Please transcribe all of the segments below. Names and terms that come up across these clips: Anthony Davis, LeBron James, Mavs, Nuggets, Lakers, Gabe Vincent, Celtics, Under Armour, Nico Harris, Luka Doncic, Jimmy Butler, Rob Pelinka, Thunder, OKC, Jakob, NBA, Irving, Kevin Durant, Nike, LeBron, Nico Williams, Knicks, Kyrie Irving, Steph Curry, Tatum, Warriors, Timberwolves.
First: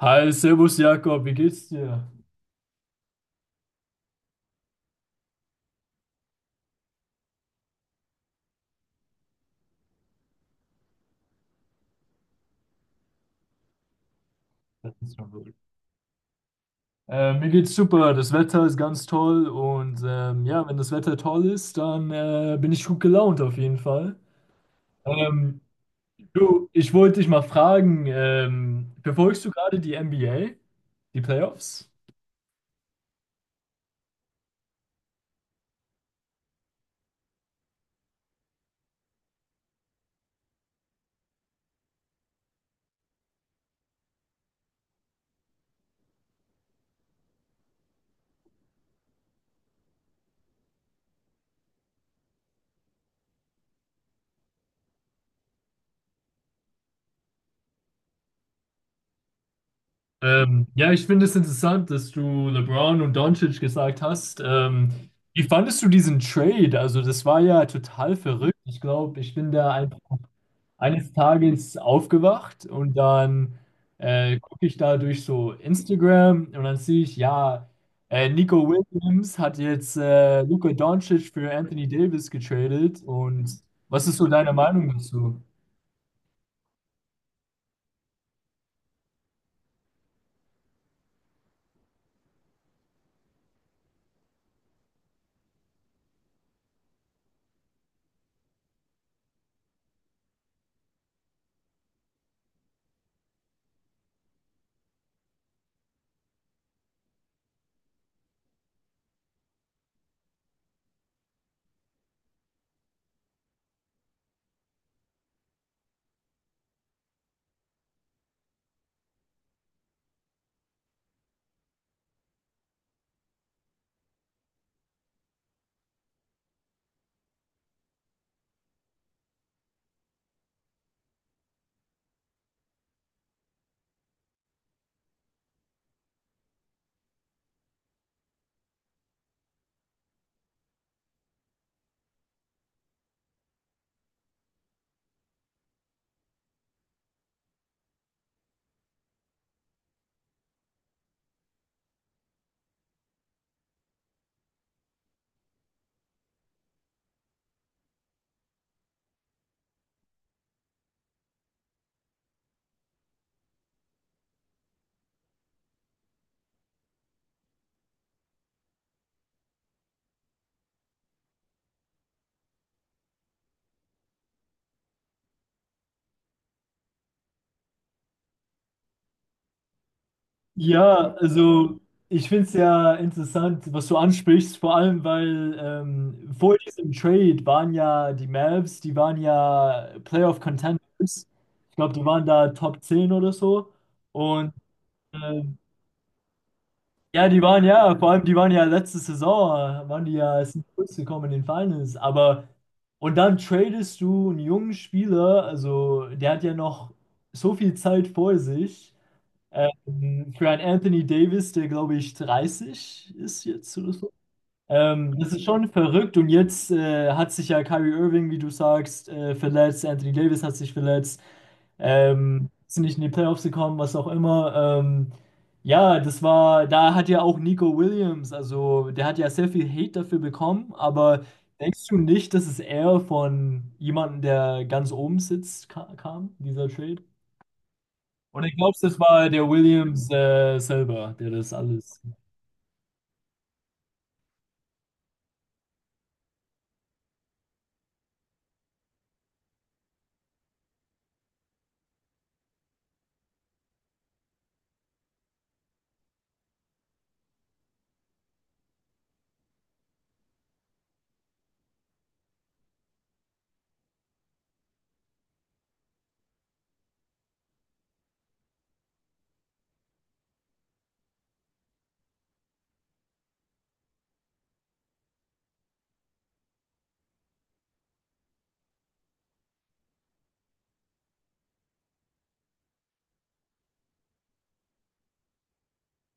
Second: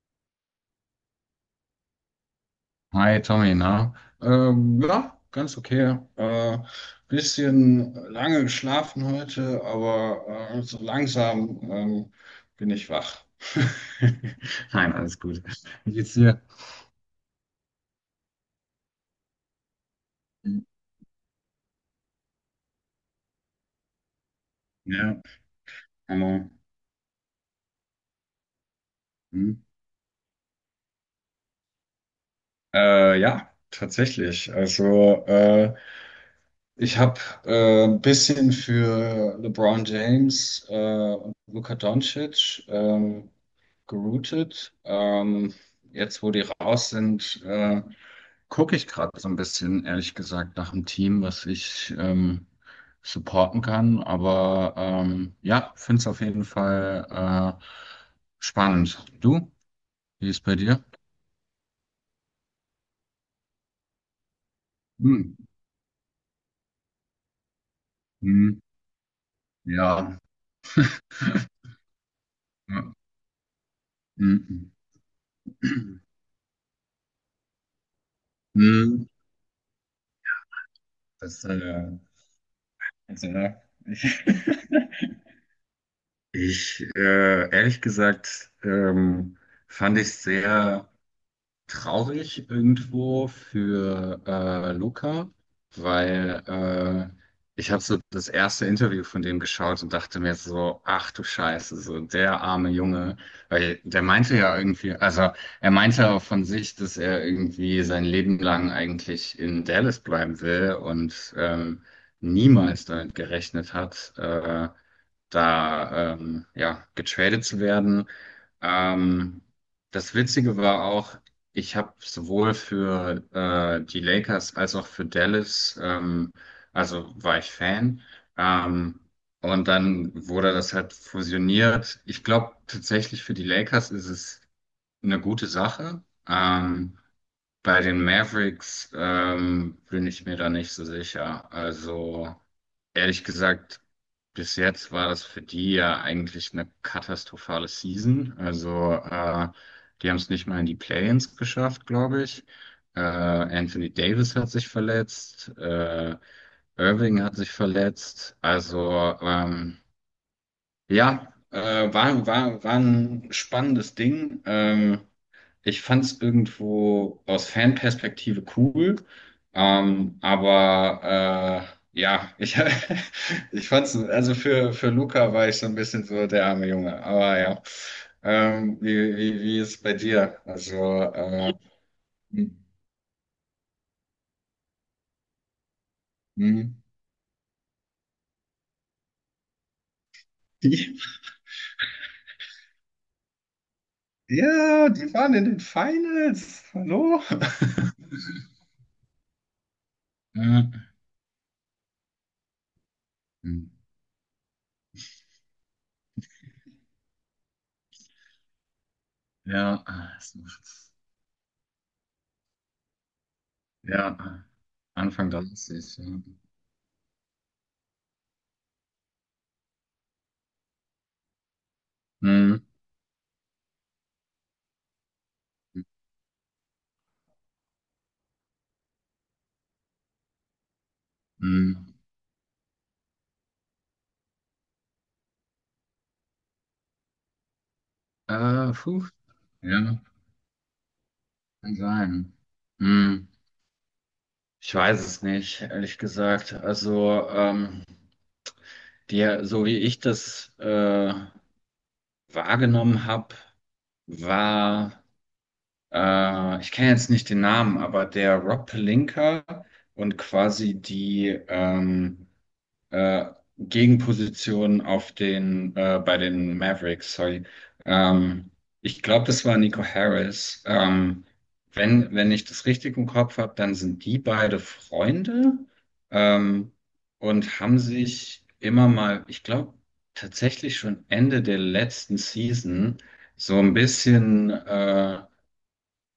Hi, Servus Jakob, wie geht's dir? Hi Tommy, na? Ja, ganz okay. Bisschen lange geschlafen heute, aber so langsam bin ich wach. Das Nein, ist alles schon gut. gut. Wie geht's dir? Mir geht's super, das Wetter ist ganz toll und ja, wenn das Wetter toll ist, dann bin ich gut gelaunt auf jeden Fall. Ja, Ähm, aber, Du, ich wollte dich mal fragen, verfolgst du hm. gerade die NBA, die Playoffs? Ja, tatsächlich. Also ich habe ein bisschen für LeBron James und Luka Doncic geroutet. Jetzt, wo die raus sind, gucke ich gerade so ein bisschen, ehrlich gesagt, nach einem Team, was ich supporten kann. Aber ja, finde es auf jeden Fall spannend. Du, wie ist bei dir? Ja, ich finde es interessant, dass du LeBron und Doncic gesagt hast. Hm. Wie fandest du diesen Trade? Also, das war ja total verrückt. Hm. Ich glaube, ich bin da einfach Ja. eines Tages aufgewacht Ja. und dann gucke Hm. ich da durch so Instagram und dann sehe ich, ja, Nico Hm. Williams hat jetzt Luka Doncic Das, für Anthony äh, Davis getradet. Also, Und ja. was ist Ich, so deine Meinung dazu? ehrlich gesagt, fand ich sehr traurig irgendwo für Luca, weil ich habe so das erste Interview von dem geschaut und dachte mir so, ach du Scheiße, so der arme Junge, weil der meinte ja irgendwie, also er meinte auch von sich, dass er irgendwie sein Leben lang eigentlich in Dallas bleiben will und niemals damit gerechnet hat, da ja getradet zu werden. Ähm, das Witzige war auch, ich habe sowohl für die Lakers als auch für Dallas also war ich Fan. Ähm, und dann wurde das halt fusioniert. Ich glaube tatsächlich für die Lakers ist es eine gute Sache. Ähm, bei den Mavericks bin ich mir da nicht so sicher. Also ehrlich gesagt, bis jetzt war das für die ja eigentlich eine katastrophale Season. Also, die haben es nicht mal in die Play-ins geschafft, glaube ich. Anthony Davis hat sich verletzt, Irving hat sich verletzt. Also, ja, war ein spannendes Ding. Ich fand es irgendwo aus Fanperspektive cool, aber ja, ich fand es, also für Luca war ich so ein bisschen so der arme Junge, aber ja. Wie ist es bei dir? Also, Ja, äh, also ich finde es hm, ja interessant, was du ansprichst, vor allem weil vor hm. diesem Trade waren ja die Mavs, die waren ja Playoff die, Contenders. Ich glaube, die waren da Top 10 oder so. Und ja, die waren in ähm, den Finals. Hallo? ja, die waren ja, vor allem die waren ja letzte Saison, waren die ja, sind Ja, durchgekommen in den Finals. Aber und dann hm. tradest du einen jungen Spieler, also der hat ja noch so viel Zeit vor sich. Ja, es Für einen macht's. Anthony Davis, der glaube ich 30 ist jetzt oder so. Ja, Das Anfang ist schon 30. verrückt Ja. und jetzt hat sich ja Kyrie Irving, wie du sagst, verletzt. Anthony Davis hat sich verletzt. Hm, Sind nicht in die Playoffs gekommen, was auch immer. Hm. Ja, das war, da hat ja auch Nico Williams, also der hat ja sehr viel Hate dafür bekommen, aber denkst Hm. du nicht, dass es eher von jemandem, der ganz oben sitzt, ka kam, dieser Trade? Und ich glaube, das Puh, war der ja, Williams selber, der das kann alles. sein. Hm, ich weiß es nicht, ehrlich gesagt. Also, der, so wie ich das wahrgenommen habe, war, ich kenne jetzt nicht den Namen, aber der Rob Pelinka und quasi die äh, Gegenposition auf den, bei den Mavericks, sorry. Ähm, ich glaube, das war Nico Harris. Wenn ich das richtig im Kopf habe, dann sind die beide Freunde, ähm, und haben sich immer mal, ich glaube, tatsächlich schon Ende der letzten Season so ein bisschen,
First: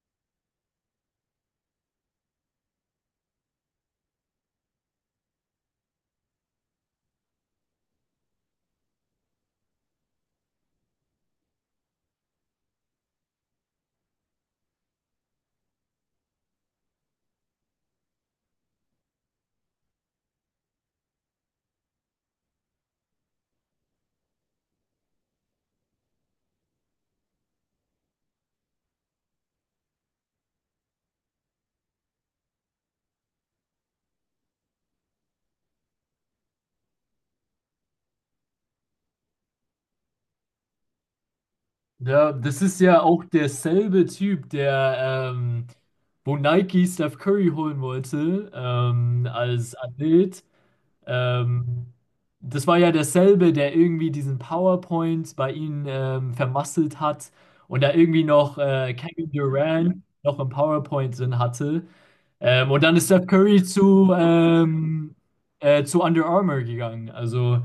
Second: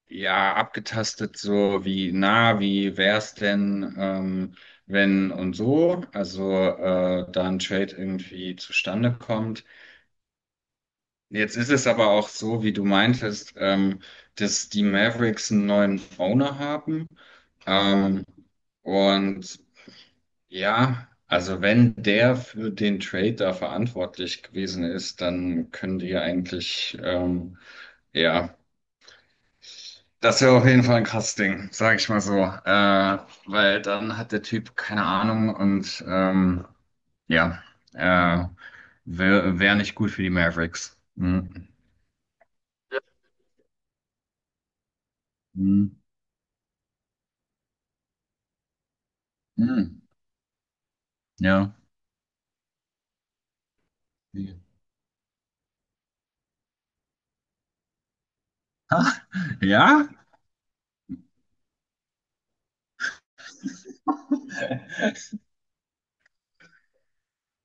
ja, abgetastet, so wie na, wie wär's denn, wenn und so, also da ein Trade irgendwie zustande kommt. Jetzt ist es aber auch so, wie du meintest, dass die Mavericks einen neuen Owner haben. Ähm, und ja, also wenn der für den Trade da verantwortlich gewesen ist, dann können die ja eigentlich ja. Das wäre auf jeden Fall ein krasses Ding, sag ich mal so. Weil dann hat der Typ keine Ahnung und ja, äh, wäre wär wär nicht gut für die Mavericks. Mhm. Ja, das ist ja auch derselbe Typ, der, Mhm. wo Nike Steph Curry holen wollte, als Mhm. Athlet. Ja. Ähm, Das war ja derselbe, der irgendwie diesen PowerPoint bei ihnen vermasselt hat und da irgendwie noch Ha, Kevin Durant ja? noch im PowerPoint drin hatte. Und dann ist Steph Curry zu Under Armour gegangen. Also,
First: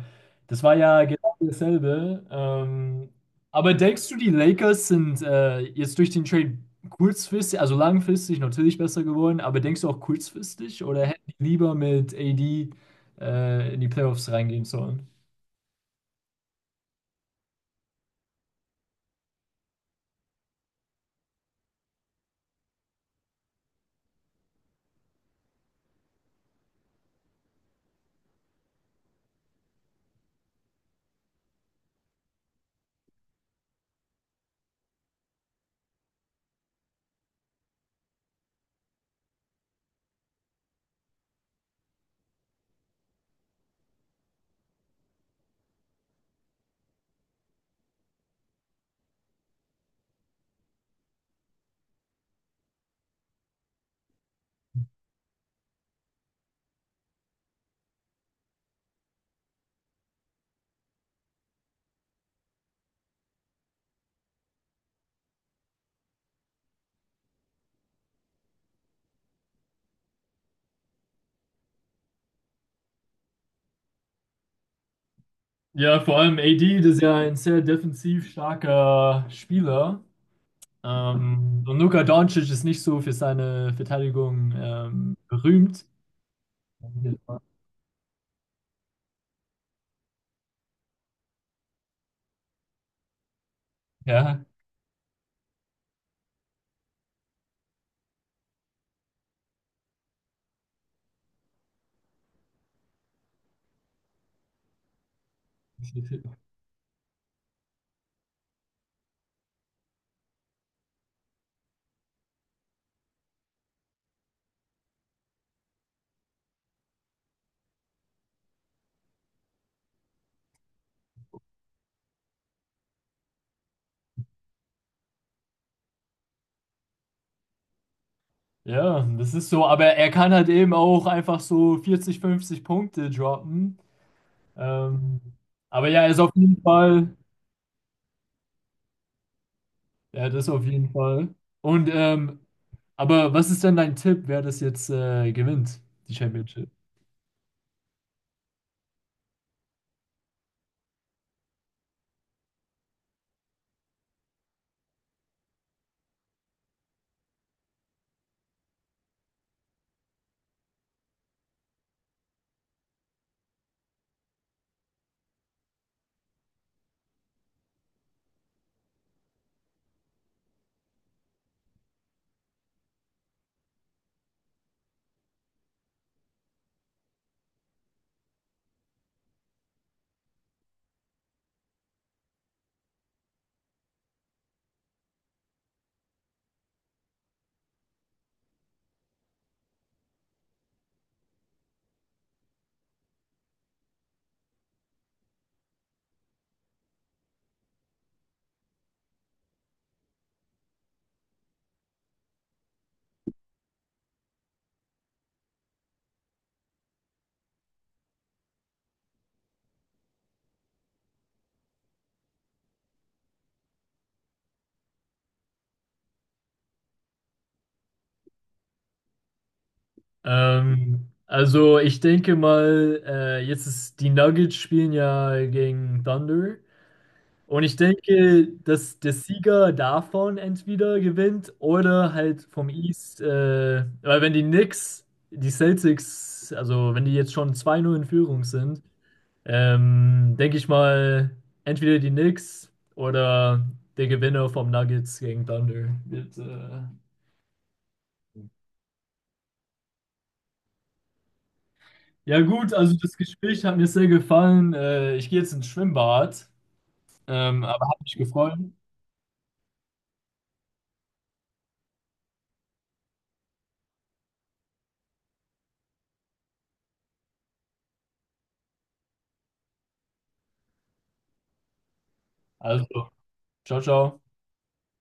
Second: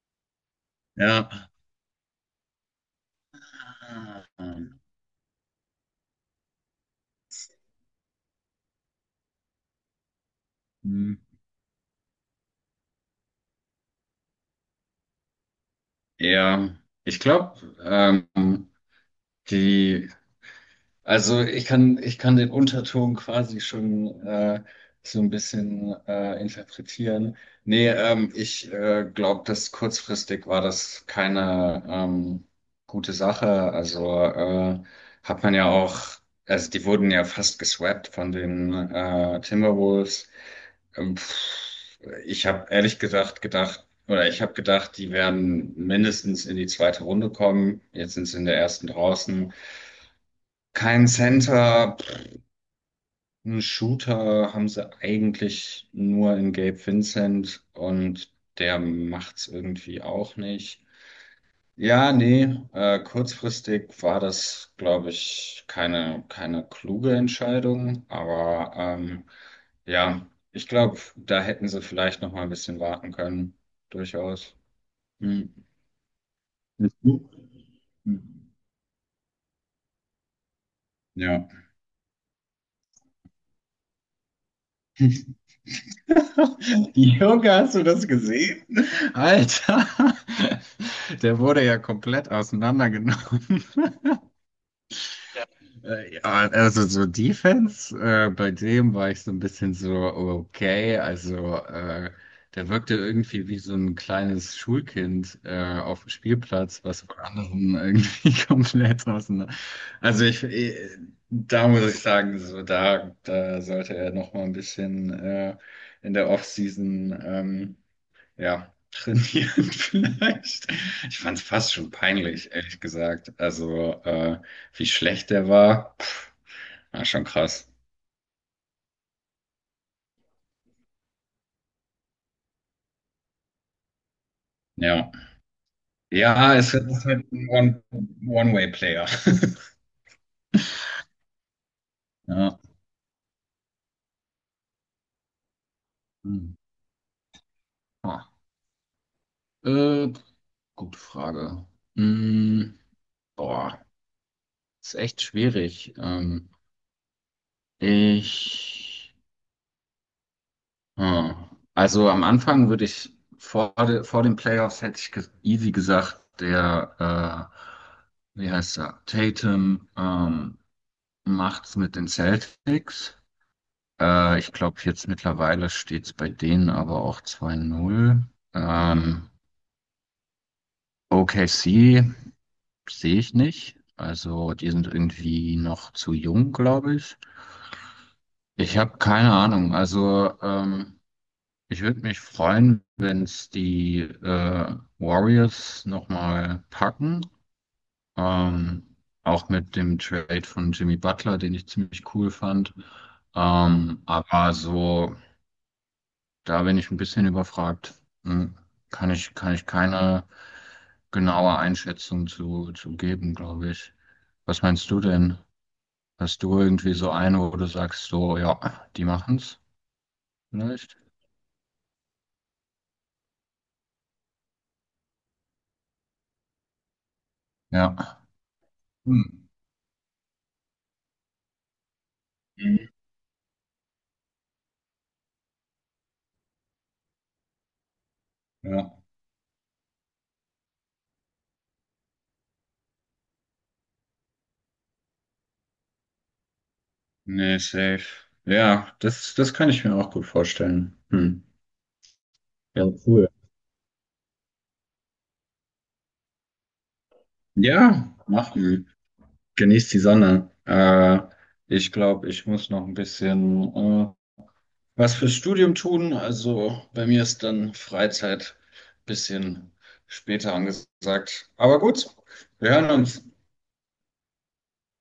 das war ja Ja. genau dasselbe. Aber denkst du, die Lakers sind jetzt durch den Trade kurzfristig, also langfristig natürlich besser geworden, aber denkst du auch kurzfristig oder hätten Mhm. die lieber mit AD in die Playoffs reingehen sollen? Ja. Ich glaube, die Also ich kann den Unterton quasi schon so ein bisschen interpretieren. Nee, ich glaube, dass kurzfristig war das keine gute Sache. Also hat man ja auch, also die wurden ja fast geswappt von den Timberwolves. Pff, ich habe ehrlich gesagt gedacht, oder ich habe gedacht, die werden mindestens in die zweite Runde kommen. Jetzt sind sie in der ersten draußen. Kein Center. Einen Shooter haben sie eigentlich nur in Gabe Vincent, und der macht's irgendwie auch nicht. Ja, nee, kurzfristig war das, glaube ich, keine kluge Entscheidung, aber ja, ich glaube, da hätten sie vielleicht noch mal ein bisschen warten können, durchaus. Hm. Ja, vor allem AD, das ist ja ein sehr defensiv Mhm. starker Spieler. Ja. Und Luka Doncic ist nicht so für seine Verteidigung berühmt. Junge, hast du das gesehen? Alter, der wurde ja komplett auseinandergenommen. Ja. Ja, also so Defense, bei dem war ich so ein bisschen so, okay, also der wirkte irgendwie wie so ein kleines Schulkind auf dem Spielplatz, was von anderen irgendwie komplett auseinander. Also da muss ich sagen, so da sollte er noch mal ein bisschen in der Offseason. Ja, trainieren vielleicht. Ich fand es fast schon peinlich, ehrlich gesagt. Also, wie schlecht der war, pff, war schon krass. Ja, das ist so, aber er kann halt eben auch einfach so 40, 50 Punkte droppen. Ja. Ähm, aber ja, er ist auf Ja, jeden es ist Fall, halt ein One-Way-Player. ja, das auf jeden Fall. Und Ja. aber was ist denn dein Tipp, wer das jetzt gewinnt, die Hm. Championship? Ah. Äh, gute Frage. Hm, boah, ist echt schwierig. Ich. Hm. Also am Anfang würde ich vor den Playoffs hätte ich easy gesagt, wie heißt er, Tatum macht's mit den Celtics. Ich glaube, jetzt mittlerweile steht's bei denen aber auch 2:0. Ähm, OKC sehe ich nicht. Also die sind irgendwie noch zu jung, glaube ich. Ich habe keine Ahnung. Also ich würde mich freuen, wenn es die Warriors nochmal packen. Ähm, auch mit dem Trade von Jimmy Butler, den ich ziemlich cool fand. Aber so, da bin ich ein bisschen überfragt. Hm, kann ich keine genaue Einschätzung zu geben, glaube ich. Was meinst du denn? Hast du irgendwie so eine, wo du sagst, so, ja, die machen's vielleicht? Also ich denke mal, jetzt ist die Nuggets spielen ja gegen Thunder. Und ich Ja. denke, dass der Hm. Sieger davon entweder gewinnt oder halt vom Mhm. East, weil wenn die Knicks, die Celtics, also wenn die jetzt schon 2-0 in Führung sind, Ja. Denke ich mal, entweder die Knicks oder der Gewinner vom Nuggets gegen Thunder wird. Nee, safe. Ja, das kann ich mir auch gut vorstellen. Hm. Ja gut, Ja, also das cool. Gespräch hat mir sehr gefallen. Ich gehe jetzt ins Schwimmbad, aber hat Ja, mich gefreut. machen. Genießt die Sonne. Ich glaube, ich muss noch ein bisschen was fürs Studium tun. Also bei mir ist dann Freizeit ein bisschen später angesagt. Aber gut, wir hören Also, uns. ciao, ciao.